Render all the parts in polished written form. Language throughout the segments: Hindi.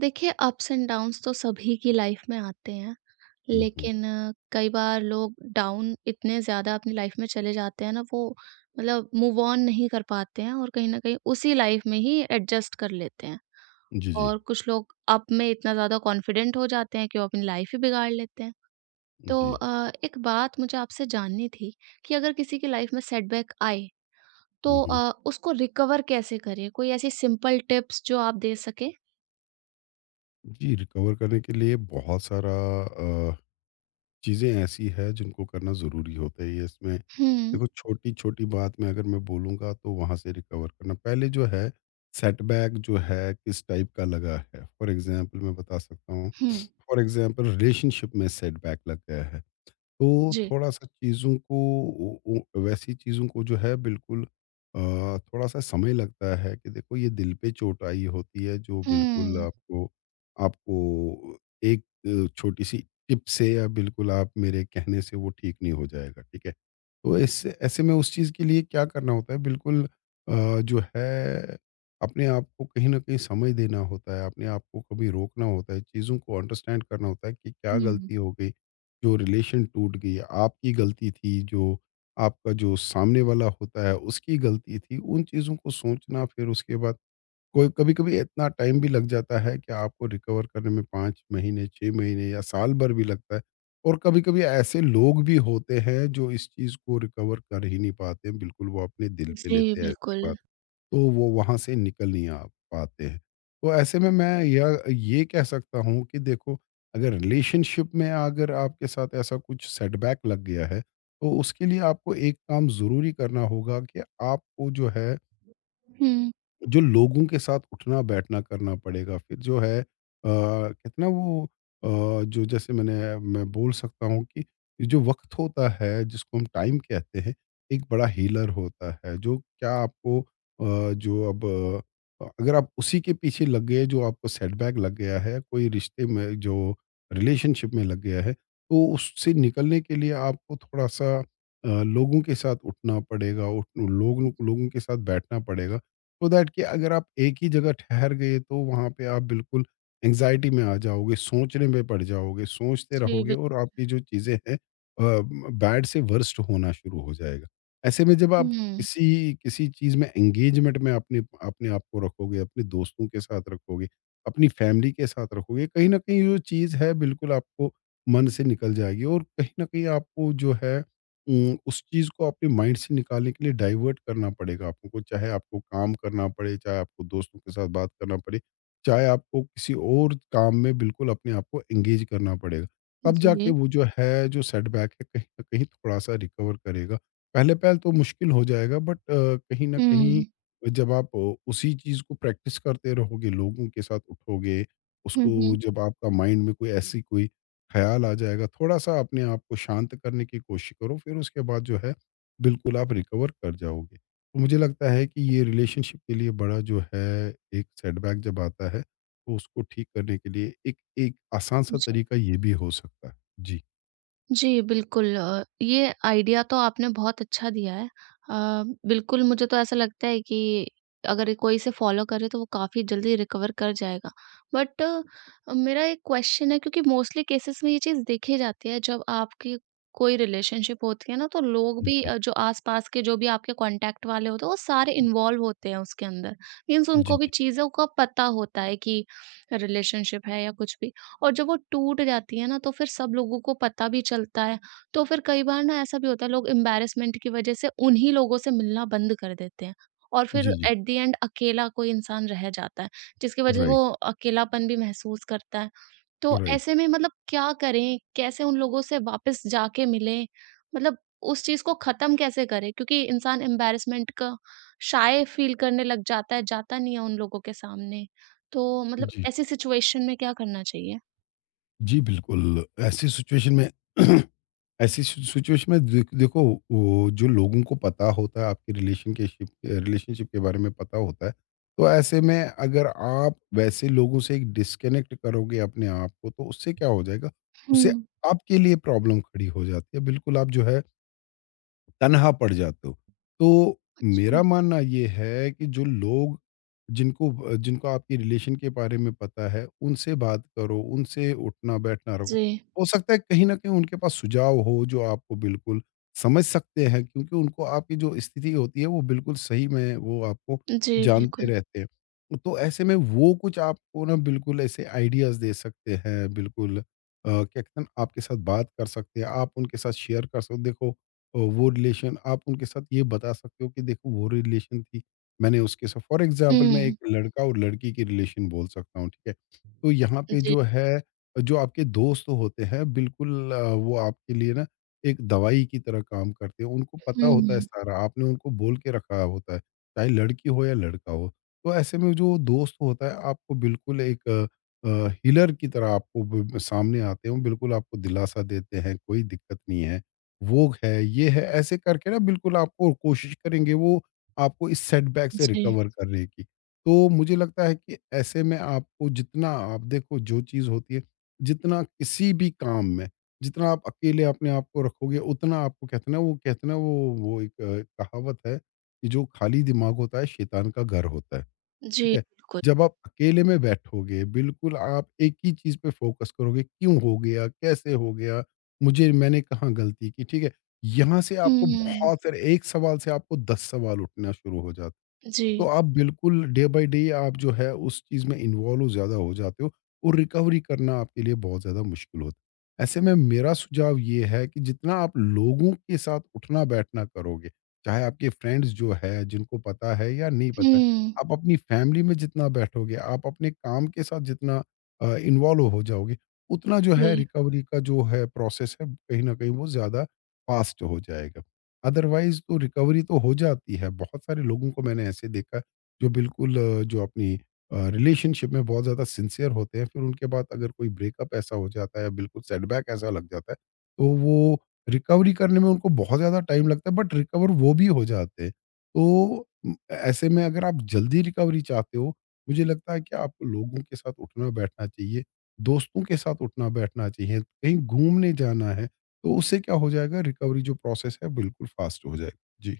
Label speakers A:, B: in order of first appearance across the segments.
A: देखिए, अप्स एंड डाउन्स तो सभी की लाइफ में आते हैं
B: हुँ, हुँ।
A: लेकिन कई बार लोग डाउन इतने ज़्यादा अपनी लाइफ में चले जाते हैं ना। वो मतलब मूव ऑन नहीं कर पाते हैं और कहीं ना कहीं उसी लाइफ में ही एडजस्ट कर लेते हैं।
B: जी, जी।
A: और कुछ लोग अप में इतना ज़्यादा कॉन्फिडेंट हो जाते हैं कि वो अपनी लाइफ ही बिगाड़ लेते हैं। तो
B: जी।
A: एक बात मुझे आपसे जाननी थी कि अगर किसी की लाइफ में सेटबैक आए
B: हुँ,
A: तो
B: हुँ।
A: उसको रिकवर कैसे करें? कोई ऐसी सिंपल टिप्स जो आप दे सके
B: जी, रिकवर करने के लिए बहुत सारा अ, चीज़ें ऐसी है जिनको करना ज़रूरी होता ही है ये इसमें।
A: हम्म।
B: देखो छोटी-छोटी बात में अगर मैं बोलूँगा तो वहाँ से रिकवर करना पहले जो है, सेटबैक जो है किस टाइप का लगा है। फॉर एग्ज़ाम्पल मैं बता सकता हूँ।
A: हम्म।
B: फॉर एग्ज़ाम्पल रिलेशनशिप में सेटबैक लग गया है। तो
A: जी।
B: थोड़ा-सा चीज़ों को, उ उ वैसी चीज़ों को जो है, बिल्कुल थोड़ा-सा समय लगता है कि देखो, ये दिल पे चोट आई होती है जो बिल्कुल
A: हुँ।
B: आपको आपको एक छोटी-सी टिप से या बिल्कुल आप मेरे कहने से वो ठीक नहीं हो जाएगा, ठीक है? तो ऐसे ऐसे में उस चीज़ के लिए क्या करना होता है, बिल्कुल जो है, अपने आप को कहीं न कहीं समय देना होता है, अपने आप को कभी रोकना होता है, चीज़ों को अंडरस्टैंड करना होता है कि क्या
A: हुँ।
B: गलती हो गई? जो रिलेशन टूट गई, आपकी गलती थी, जो आपका जो सामने वाला होता है उसकी गलती थी, उन चीज़ों को सोचना, फिर उसके बाद कोई कभी कभी इतना टाइम भी लग जाता है कि आपको रिकवर करने में 5 महीने, 6 महीने या साल भर भी लगता है। और कभी कभी ऐसे लोग भी होते हैं जो इस चीज़ को रिकवर कर ही नहीं पाते हैं, बिल्कुल वो अपने दिल पे
A: जी,
B: लेते हैं ऐसी
A: बिल्कुल।
B: बात। तो वो वहाँ से निकल नहीं आ पाते हैं। तो ऐसे में मैं यह ये कह सकता हूँ कि देखो, अगर रिलेशनशिप में अगर आपके साथ ऐसा कुछ सेटबैक लग गया है, तो उसके लिए आपको एक काम ज़रूरी करना होगा कि आपको जो है,
A: हुँ।
B: जो लोगों के साथ उठना बैठना करना पड़ेगा। फिर जो है कितना वो जो, जैसे मैं बोल सकता हूँ कि ये जो वक्त होता है, जिसको हम टाइम कहते हैं, एक बड़ा हीलर होता है जो क्या आपको, जो अब अगर आप उसी के पीछे लग गए, जो आपको सेटबैक लग गया है कोई रिश्ते में, जो रिलेशनशिप में लग गया है, तो उससे निकलने के लिए आपको थोड़ा सा लोगों के साथ उठना पड़ेगा, उठ लोगों लोगों के साथ बैठना पड़ेगा। सो दैट कि अगर आप एक ही जगह ठहर गए, तो वहाँ पे आप बिल्कुल एंग्जायटी में आ जाओगे, सोचने में पड़ जाओगे, सोचते
A: जी,
B: रहोगे
A: बिल।
B: और आपकी जो चीज़ें हैं बैड से वर्स्ट होना शुरू हो जाएगा। ऐसे में जब आप
A: हुँ।
B: किसी किसी चीज़ में, एंगेजमेंट में अपने अपने आप को रखोगे, अपने दोस्तों के साथ रखोगे, अपनी फ़ैमिली के साथ रखोगे, कहीं न कहीं जो चीज़ है बिल्कुल आपको मन से निकल जाएगी और कहीं न कहीं आपको जो है, उस चीज़ को आपके माइंड से निकालने के लिए डाइवर्ट करना पड़ेगा आपको, चाहे आपको काम करना पड़े, चाहे आपको दोस्तों के साथ बात करना पड़े, चाहे आपको किसी और काम में बिल्कुल अपने आप को एंगेज करना पड़ेगा। तब जाके
A: जी।
B: वो जो है, जो सेटबैक है, कहीं न कहीं थोड़ा-सा रिकवर करेगा। पहले-पहल तो मुश्किल हो जाएगा, बट कहीं न कहीं
A: हुँ।
B: जब आप उसी चीज़ को प्रैक्टिस करते रहोगे, लोगों के साथ उठोगे,
A: हुँ, हुँ।
B: उसको, जब आपका माइंड में कोई ऐसी कोई ख्याल आ जाएगा, थोड़ा-सा अपने आप को शांत करने की कोशिश करो, फिर उसके बाद जो है, बिल्कुल आप रिकवर कर जाओगे। तो मुझे लगता है कि ये रिलेशनशिप के लिए बड़ा जो है, एक सेटबैक जब आता है, तो उसको ठीक करने के लिए एक एक आसान-सा
A: जी।
B: तरीका ये भी हो सकता है। जी,
A: जी, बिल्कुल। ये आइडिया तो आपने बहुत अच्छा दिया है। बिल्कुल, मुझे तो ऐसा लगता है कि अगर ये कोई इसे फ़ॉलो करे तो वो काफ़ी जल्दी रिकवर कर जाएगा। बट मेरा एक क्वेश्चन है, क्योंकि मोस्टली केसेस में ये चीज़ देखी जाती है जब आपकी कोई रिलेशनशिप होती है ना, तो लोग भी
B: जी।
A: जो आस-पास के, जो भी आपके कॉन्टैक्ट वाले होते हैं, वो सारे इन्वॉल्व होते हैं उसके अंदर। मीन्स
B: जी,
A: उनको भी
B: जी।
A: चीज़ों का पता होता है कि रिलेशनशिप है या कुछ भी। और जब वो टूट जाती है ना, तो फिर सब लोगों को पता भी चलता है। तो फिर कई बार ना ऐसा भी होता है, लोग एम्बैरेसमेंट की वजह से उन्हीं लोगों से मिलना बंद कर देते हैं और फिर
B: जी, जी।
A: एट द एंड अकेला कोई इंसान रह जाता है, जिसकी वजह से
B: राइट,
A: वो अकेलापन भी महसूस करता है। तो
B: राइट।
A: ऐसे में मतलब क्या करें? कैसे उन लोगों से वापस जाके मिलें? मतलब उस चीज़ को ख़त्म कैसे करें? क्योंकि इंसान एम्बैरेसमेंट का शाय फ़ील करने लग जाता है, जाता नहीं है उन लोगों के सामने। तो मतलब
B: जी।
A: ऐसी सिचुएशन में क्या करना चाहिए?
B: जी, बिल्कुल, ऐसी सिचुएशन में ऐसी सि सिचुएशन में देखो, वो जो लोगों को पता होता है आपके रिलेशनशिप के बारे में पता होता है, तो ऐसे में अगर आप वैसे लोगों से एक डिस्कनेक्ट करोगे अपने आप को, तो उससे क्या हो जाएगा, उससे
A: हुँ,
B: आपके लिए प्रॉब्लम खड़ी हो जाती है। बिल्कुल, आप जो है तन्हा पड़ जाते हो। तो
A: अच्छा।
B: मेरा मानना ये है कि जो लोग, जिनको जिनको आपके रिलेशन के बारे में पता है, उनसे बात करो, उनसे उठना-बैठना रखो।
A: जी।
B: हो सकता है कहीं न कहीं उनके पास सुझाव हो, जो आपको बिल्कुल समझ सकते हैं, क्योंकि उनको आपकी जो स्थिति होती है वो बिल्कुल सही में वो आपको
A: जी,
B: जानते
A: बिल्कुल।
B: रहते हैं। तो ऐसे में वो कुछ आपको ना बिल्कुल ऐसे आइडियाज़ दे सकते हैं, बिल्कुल क्या कहते हैं ना, आपके साथ बात कर सकते हैं, आप उनके साथ शेयर कर सकते हो। देखो, तो वो रिलेशन आप उनके साथ ये बता सकते हो कि देखो, वो रिलेशन थी, मैंने उसके साथ, फॉर एग्ज़ाम्पल मैं
A: हुँ।
B: एक लड़का और लड़की की रिलेशन बोल सकता हूँ, ठीक है? तो यहाँ पे
A: जी।
B: जो है, जो आपके दोस्त होते हैं बिल्कुल वो आपके लिए ना एक दवाई की तरह काम करते हैं, उनको पता होता है
A: हुँ।
B: सारा, आपने उनको बोल के रखा होता है, चाहे लड़की हो या लड़का हो। तो ऐसे में जो दोस्त होता है, आपको बिल्कुल एक हीलर की तरह आपको ब ब- सामने आते हैं, वो बिल्कुल आपको दिलासा देते हैं, कोई दिक्कत नहीं है। वो है, ये है, ऐसे करके ना बिल्कुल आपको कोशिश करेंगे वो, आपको इस सेटबैक से
A: जी।
B: रिकवर करने की। तो मुझे लगता है कि ऐसे में आपको, जितना आप देखो जो चीज़ होती है, जितना किसी भी काम में, जितना आप अकेले अपने आप को रखोगे, उतना आपको, कहते हैं ना वो, कहते हैं ना, वो एक कहावत है कि जो खाली दिमाग होता है शैतान का घर होता है।
A: जी,
B: ठीक है?
A: बिल्कुल।
B: जब आप अकेले में बैठोगे, बिल्कुल आप एक ही चीज़ पे फ़ोकस करोगे, क्यों हो गया? कैसे हो गया? मुझे मैंने कहाँ गलती की? ठीक है? यहाँ से आपको
A: हुँ।
B: बहुत सारे, एक सवाल से आपको 10 सवाल उठना शुरू हो जाता है। तो
A: जी।
B: आप बिल्कुल डे बाय डे आप जो है उस चीज़ में इन्वॉल्व हो, ज़्यादा हो जाते हो और रिकवरी करना आपके लिए बहुत ज़्यादा मुश्किल होता है। ऐसे में मेरा सुझाव ये है कि जितना आप लोगों के साथ उठना बैठना करोगे, चाहे आपके फ्रेंड्स जो है, जिनको पता है या नहीं पता है,
A: हुँ।
B: आप अपनी फैमिली में जितना बैठोगे, आप अपने काम के साथ जितना इन्वॉल्व हो जाओगे, उतना जो है
A: जी।
B: रिकवरी का जो है प्रोसेस है, कहीं न कहीं वो ज़्यादा फास्ट हो जाएगा। अदरवाइज तो रिकवरी तो हो जाती है। बहुत सारे लोगों को मैंने ऐसे देखा जो बिल्कुल जो अपनी रिलेशनशिप में बहुत ज़्यादा सिंसियर होते हैं, फिर उनके बाद अगर कोई ब्रेकअप ऐसा हो जाता है, बिल्कुल सेटबैक ऐसा लग जाता है, तो वो रिकवरी करने में उनको बहुत ज़्यादा टाइम लगता है, बट रिकवर वो भी हो जाते हैं। तो ऐसे में अगर आप जल्दी रिकवरी चाहते हो, मुझे लगता है कि आपको लोगों के साथ उठना-बैठना चाहिए, दोस्तों के साथ उठना-बैठना चाहिए, कहीं घूमने जाना है। तो उससे क्या हो जाएगा, रिकवरी जो प्रोसेस है बिल्कुल फास्ट हो जाएगा। जी,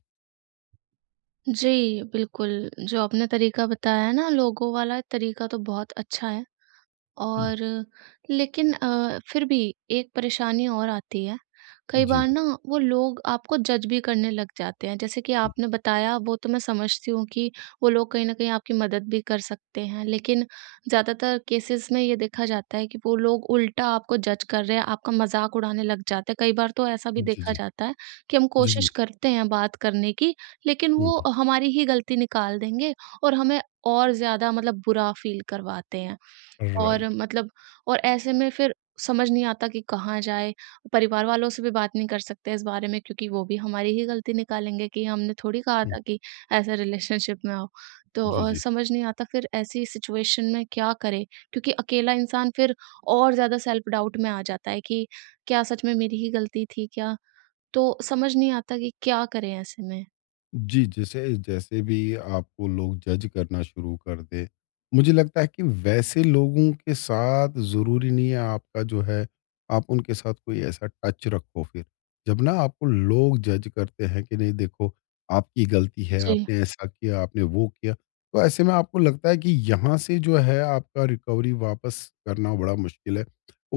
A: जी, बिल्कुल, जो आपने तरीका बताया है ना लोगों वाला तरीका, तो बहुत अच्छा है।
B: जी।
A: और लेकिन फिर भी एक परेशानी और आती है, कई
B: जी,
A: बार ना
B: बताइए।
A: वो लोग आपको जज भी करने लग जाते हैं। जैसे कि आपने बताया, वो तो मैं समझती हूँ कि वो लोग कहीं न कहीं आपकी मदद भी कर सकते हैं, लेकिन ज़्यादातर केसेज़ में ये देखा जाता है कि वो लोग उल्टा आपको जज कर रहे हैं, आपका मज़ाक उड़ाने लग जाते हैं। कई बार तो ऐसा भी
B: जी,
A: देखा
B: जी।
A: जाता है कि हम
B: जी,
A: कोशिश
B: जी।
A: करते हैं बात करने की, लेकिन
B: हुँ।
A: वो हमारी ही गलती निकाल देंगे और हमें और ज़्यादा मतलब बुरा फ़ील करवाते हैं। और
B: राइट।
A: मतलब और ऐसे में फिर समझ नहीं आता कि कहाँ जाए। परिवार वालों से भी बात नहीं कर सकते इस बारे में, क्योंकि वो भी हमारी ही गलती निकालेंगे कि हमने थोड़ी कहा
B: हुँ,
A: था कि ऐसे रिलेशनशिप में आओ। तो
B: जी, जी।
A: समझ नहीं आता फिर ऐसी सिचुएशन में क्या करे? क्योंकि अकेला इंसान फिर और ज़्यादा सेल्फ डाउट में आ जाता है कि क्या सच में मेरी ही गलती थी क्या? तो समझ नहीं आता कि क्या करें ऐसे में?
B: जी, जैसे जैसे भी आपको लोग जज करना शुरू कर दें, मुझे लगता है कि वैसे लोगों के साथ ज़रूरी नहीं है आपका जो है, आप उनके साथ कोई ऐसा टच रखो फिर। जब ना आपको लोग जज करते हैं कि नहीं देखो, आपकी गलती है,
A: जी।
B: आपने ऐसा किया, आपने वो किया, तो ऐसे में आपको लगता है कि यहाँ से जो है आपका रिकवरी वापस करना बड़ा मुश्किल है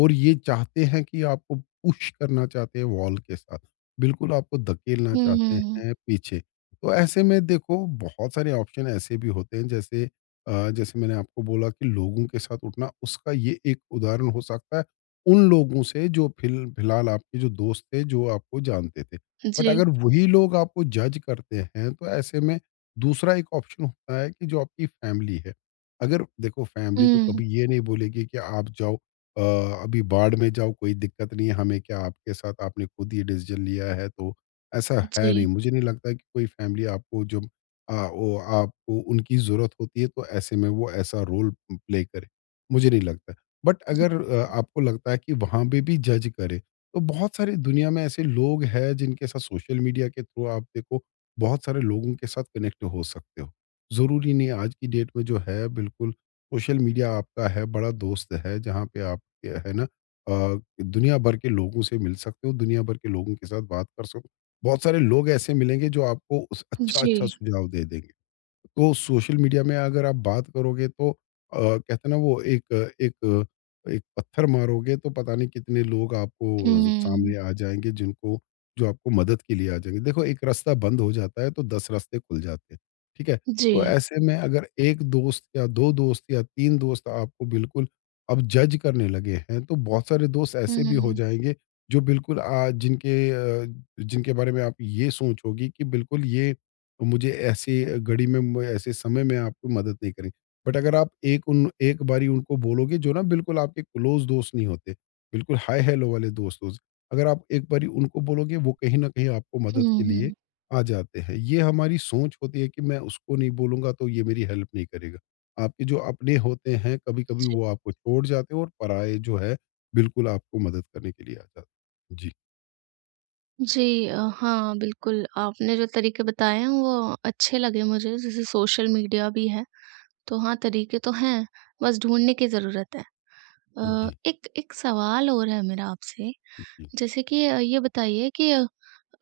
B: और ये चाहते हैं कि आपको पुश करना चाहते हैं वॉल के साथ, बिल्कुल आपको धकेलना
A: हुँ,
B: चाहते
A: हुँ, हुँ।
B: हैं पीछे। तो ऐसे में देखो, बहुत सारे ऑप्शन ऐसे भी होते हैं, जैसे जैसे मैंने आपको बोला कि लोगों के साथ उठना, उसका ये एक उदाहरण हो सकता है, उन लोगों से जो फिलहाल आपके जो दोस्त थे, जो आपको जानते थे। बट
A: जी।
B: अगर वही लोग आपको जज करते हैं, तो ऐसे में दूसरा एक ऑप्शन होता है कि जो आपकी फैमिली है। अगर देखो, फैमिली तो
A: हुँ।
B: कभी ये नहीं बोलेगी कि आप जाओ अभी बाढ़ में जाओ, कोई दिक्कत नहीं है हमें, क्या आपके साथ आपने खुद ये डिसीजन लिया है तो ऐसा है
A: जी।
B: नहीं। मुझे नहीं लगता कि कोई फैमिली आपको, जब वो आपको उनकी ज़रूरत होती है तो ऐसे में वो ऐसा रोल प्ले करे। मुझे नहीं लगता। बट
A: जी।
B: अगर आपको लगता है कि वहाँ पे भी जज करे, तो बहुत सारी दुनिया में ऐसे लोग हैं जिनके साथ सोशल मीडिया के थ्रू आप देखो, बहुत सारे लोगों के साथ कनेक्ट हो सकते हो। ज़रूरी नहीं, आज की डेट में जो है बिल्कुल सोशल मीडिया आपका है, बड़ा दोस्त है, जहाँ पे आप, है ना, दुनिया भर के लोगों से मिल सकते हो, दुनिया भर के लोगों के साथ बात कर सक, बहुत सारे लोग ऐसे मिलेंगे जो आपको उस अच्छा-अच्छा
A: जी।
B: सुझाव दे देंगे। तो सोशल मीडिया में अगर आप बात करोगे, तो कहते हैं ना वो, एक एक एक पत्थर मारोगे तो पता नहीं कितने लोग आपको
A: हुँ।
B: सामने आ जाएँगे जिनको जो आपको मदद के लिए आ जाएँगे। देखो, एक रास्ता बंद हो जाता है तो 10 रास्ते खुल जाते हैं, ठीक है?
A: जी।
B: तो ऐसे में अगर 1 दोस्त या 2 दोस्त या 3 दोस्त आपको बिल्कुल अब जज करने लगे हैं, तो बहुत सारे दोस्त ऐसे भी हो
A: हुँ,
B: जाएँगे जो बिल्कुल अ, जिनके बारे में आप ये सोच होगी कि बिल्कुल ये, तो मुझे ऐसी अ, घड़ी में म ऐसे समय में आपको मदद नहीं करेंगे। बट अगर आप एक बारी उनको बोलोगे जो ना बिल्कुल आपके क्लोज़ दोस्त नहीं होते, बिल्कुल हाय-हेलो वाले दोस्त होस अगर आप एक बारी उनको बोलोगे, वो कहीं न कहीं आपको मदद
A: हुँ,
B: के लिए
A: हुँ।
B: आ जाते हैं। ये हमारी सोच होती है कि मैं उसको नहीं बोलूँगा तो ये मेरी हेल्प नहीं करेगा। आपके जो अपने होते हैं, कभी-कभी
A: जी।
B: वो आपको छोड़ जाते हैं, और पराये जो है बिल्कुल आपको मदद करने के लिए आ जाते हैं। जी,
A: जी, हाँ, बिल्कुल आपने जो तरीके बताए हैं वो अच्छे लगे मुझे, जैसे सोशल मीडिया भी है, तो हाँ, तरीके तो हैं, बस ढूँढने की ज़रूरत है।
B: जी,
A: एक एक सवाल और है मेरा आपसे,
B: जी,
A: जैसे कि ये बताइए कि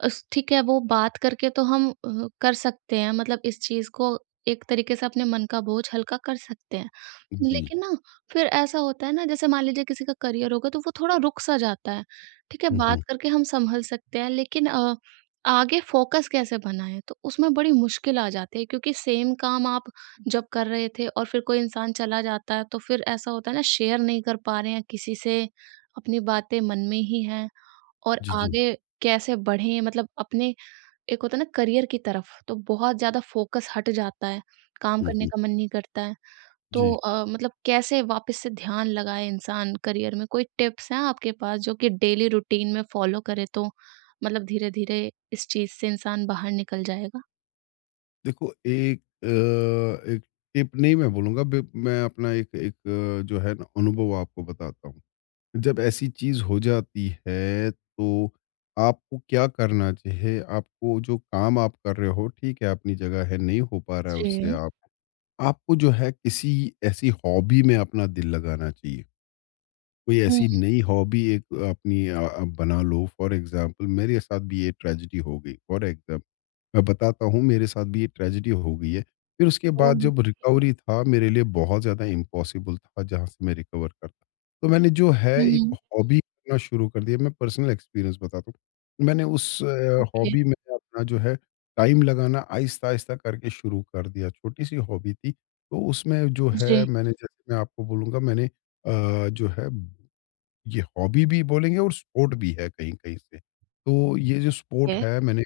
A: अस ठीक है, वो बात करके तो हम कर सकते हैं, मतलब इस चीज़ को एक तरीके से अपने मन का बोझ हल्का कर सकते हैं।
B: जी।
A: लेकिन ना फिर ऐसा होता है ना जैसे मान लीजिए किसी का करियर होगा तो वो थोड़ा रुक सा जाता है। ठीक है,
B: हुँ,
A: बात
B: हुँ।
A: करके हम सँभल सकते हैं लेकिन आगे फ़ोकस कैसे बनाएँ? तो उसमें बड़ी मुश्किल आ जाती है, क्योंकि सेम काम आप जब कर रहे थे और फिर कोई इंसान चला जाता है, तो फिर ऐसा होता है ना, शेयर नहीं कर पा रहे हैं किसी से, अपनी बातें मन में ही हैं। और
B: जी, जी।
A: आगे कैसे बढ़ें मतलब अपने, एक होता है ना करियर की तरफ तो बहुत ज़्यादा फ़ोकस हट जाता है, काम
B: हुँ,
A: करने
B: हुँ।
A: का मन नहीं करता है। तो
B: जी।
A: मतलब कैसे वापस से ध्यान लगाए इंसान करियर में? कोई टिप्स हैं आपके पास जो कि डेली रूटीन में फ़ॉलो करे तो मतलब धीरे-धीरे इस चीज़ से इंसान बाहर निकल जाएगा?
B: देखो, एक एक टिप नहीं मैं बोलूँगा, बे मैं अपना एक एक जो है ना, अनुभव आपको बताता हूँ। जब ऐसी चीज़ हो जाती है, तो आपको क्या करना चाहिए? आपको जो काम आप कर रहे हो, ठीक है अपनी जगह है, नहीं हो पा रहा है उससे
A: जी।
B: आप आपको जो है किसी ऐसी हॉबी में अपना दिल लगाना चाहिए। कोई
A: हुँ,
B: ऐसी नई हॉबी आप बना लो। फॉर एग्ज़ाम्पल मेरे साथ भी ये ट्रेजेडी हो गई फॉर एग्ज़ाम्पल, मैं बताता हूँ, मेरे साथ भी ये ट्रेजेडी हो गई है। फिर उसके बाद जब
A: ओके।
B: रिकवरी था, मेरे लिए बहुत ज़्यादा इम्पॉसिबल था जहाँ से मैं रिकवर करता। तो मैंने जो है एक
A: हुँ,
B: हॉबी करना शुरू कर दिया, मैं पर्सनल एक्सपीरियंस बताता हूँ। मैंने उस
A: ओके।
B: हॉबी में अपना जो है टाइम लगाना आहिस्ता-आहिस्ता करके शुरू कर दिया। छोटी-सी हॉबी थी, तो उसमें जो है
A: जी।
B: मैंने, जैसे मैं आपको बोलूँगा, मैंने जो है, ये हॉबी भी बोलेंगे और स्पोर्ट भी है कहीं-कहीं से। तो ये जो
A: ठीक
B: स्पोर्ट
A: है।
B: है, मैंने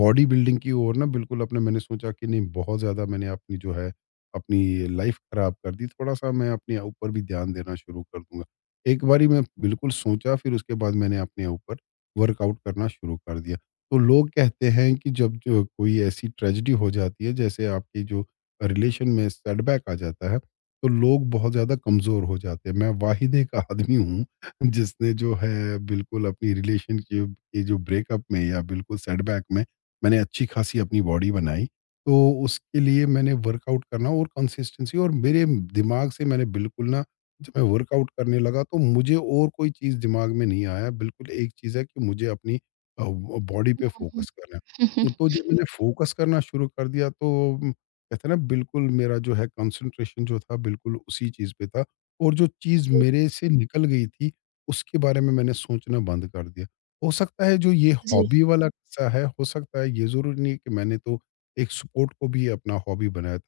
B: बॉडी बिल्डिंग की ओर ना, बिल्कुल अपने मैंने सोचा कि नहीं, बहुत ज़्यादा मैंने अपनी जो है अपनी लाइफ़ ख़राब कर दी, थोड़ा-सा मैं अपने ऊपर भी ध्यान देना शुरू कर दूँगा। एक बारी मैं बिल्कुल सोचा, फिर उसके बाद मैंने अपने ऊपर वर्कआउट करना शुरू कर दिया। तो लोग कहते हैं कि जब जो कोई ऐसी ट्रेजेडी हो जाती है, जैसे आपकी जो रिलेशन में सेटबैक आ जाता है, तो लोग बहुत ज़्यादा कमज़ोर हो जाते हैं। मैं वाहिद एक आदमी हूँ जिसने जो है बिल्कुल अपनी रिलेशनशिप के जो ब्रेकअप में या बिल्कुल सेटबैक में मैंने अच्छी खासी अपनी बॉडी बनाई। तो उसके लिए मैंने वर्कआउट करना और कंसिस्टेंसी और मेरे दिमाग से मैंने बिल्कुल ना, जब मैं वर्कआउट करने लगा तो मुझे और कोई चीज़ दिमाग में नहीं आया। बिल्कुल एक चीज़ है कि मुझे अपनी अ, ब बॉडी पे
A: हुँ, हुँ।
B: फोकस करना है। तो जब मैंने फोकस करना शुरू कर दिया, तो कहते हैं ना, बिल्कुल मेरा जो है कंसंट्रेशन जो था बिल्कुल उसी चीज़ पे था, और जो चीज़
A: जी,
B: मेरे से निकल गई थी, उसके बारे में मैंने सोचना बंद कर दिया। हो सकता है जो ये
A: जी।
B: हॉबी वाला किस्सा है, हो सकता है ये, ज़रूरी नहीं है कि मैंने तो एक स्पोर्ट को भी अपना हॉबी बनाया था।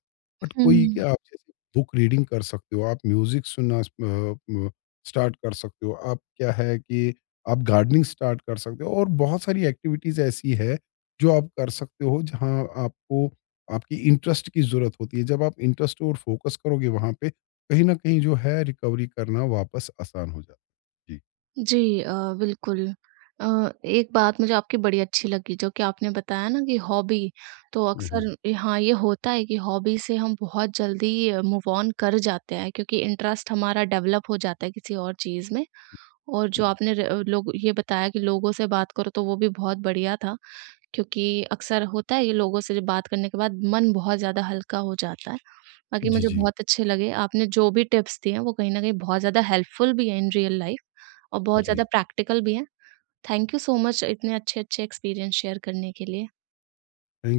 B: बट कोई
A: हुँ।
B: कि आप जैसे बुक रीडिंग कर सकते हो, आप म्यूज़िक सुनना स अ, म स्टार्ट कर सकते हो, आप क्या है कि आप गार्डनिंग स्टार्ट कर सकते हो, और बहुत सारी एक्टिविटीज़ ऐसी है, जो आप कर सकते हो, जहाँ आपको आपकी इंटरेस्ट की ज़रूरत होती है। जब आप इंटरेस्ट और फ़ोकस करोगे वहाँ पे, कहीं न कहीं जो है रिकवरी करना वापस आसान हो जाता है। जी।
A: जी, बिल्कुल। अ, एक बात मुझे आपकी बड़ी अच्छी लगी, जो कि आपने बताया ना कि हॉबी, तो
B: हुँ, हुँ।
A: अक्सर ये- हाँ, ये होता है कि हॉबी से हम बहुत जल्दी मूव ऑन कर जाते हैं, क्योंकि इंटरेस्ट हमारा डेवलप हो जाता है किसी और चीज़ में। और जो
B: जी,
A: आपने र लोग ये बताया कि लोगों से बात करो, तो वो भी बहुत बढ़िया था। क्योंकि अक्सर होता है ये, लोगों से जब बात करने के बाद मन बहुत ज़्यादा हल्का हो जाता है। बाकी
B: जी,
A: मुझे
B: जी।
A: बहुत अच्छे लगे, आपने जो भी टिप्स दिए हैं वो कहीं न कहीं बहुत ज़्यादा हेल्पफुल भी हैं इन रियल लाइफ़ और बहुत ज़्यादा
B: जी,
A: प्रैक्टिकल भी हैं। थैंक यू सो मच इतने अच्छे-अच्छे एक्सपीरियंस शेयर करने के लिए।
B: कहीं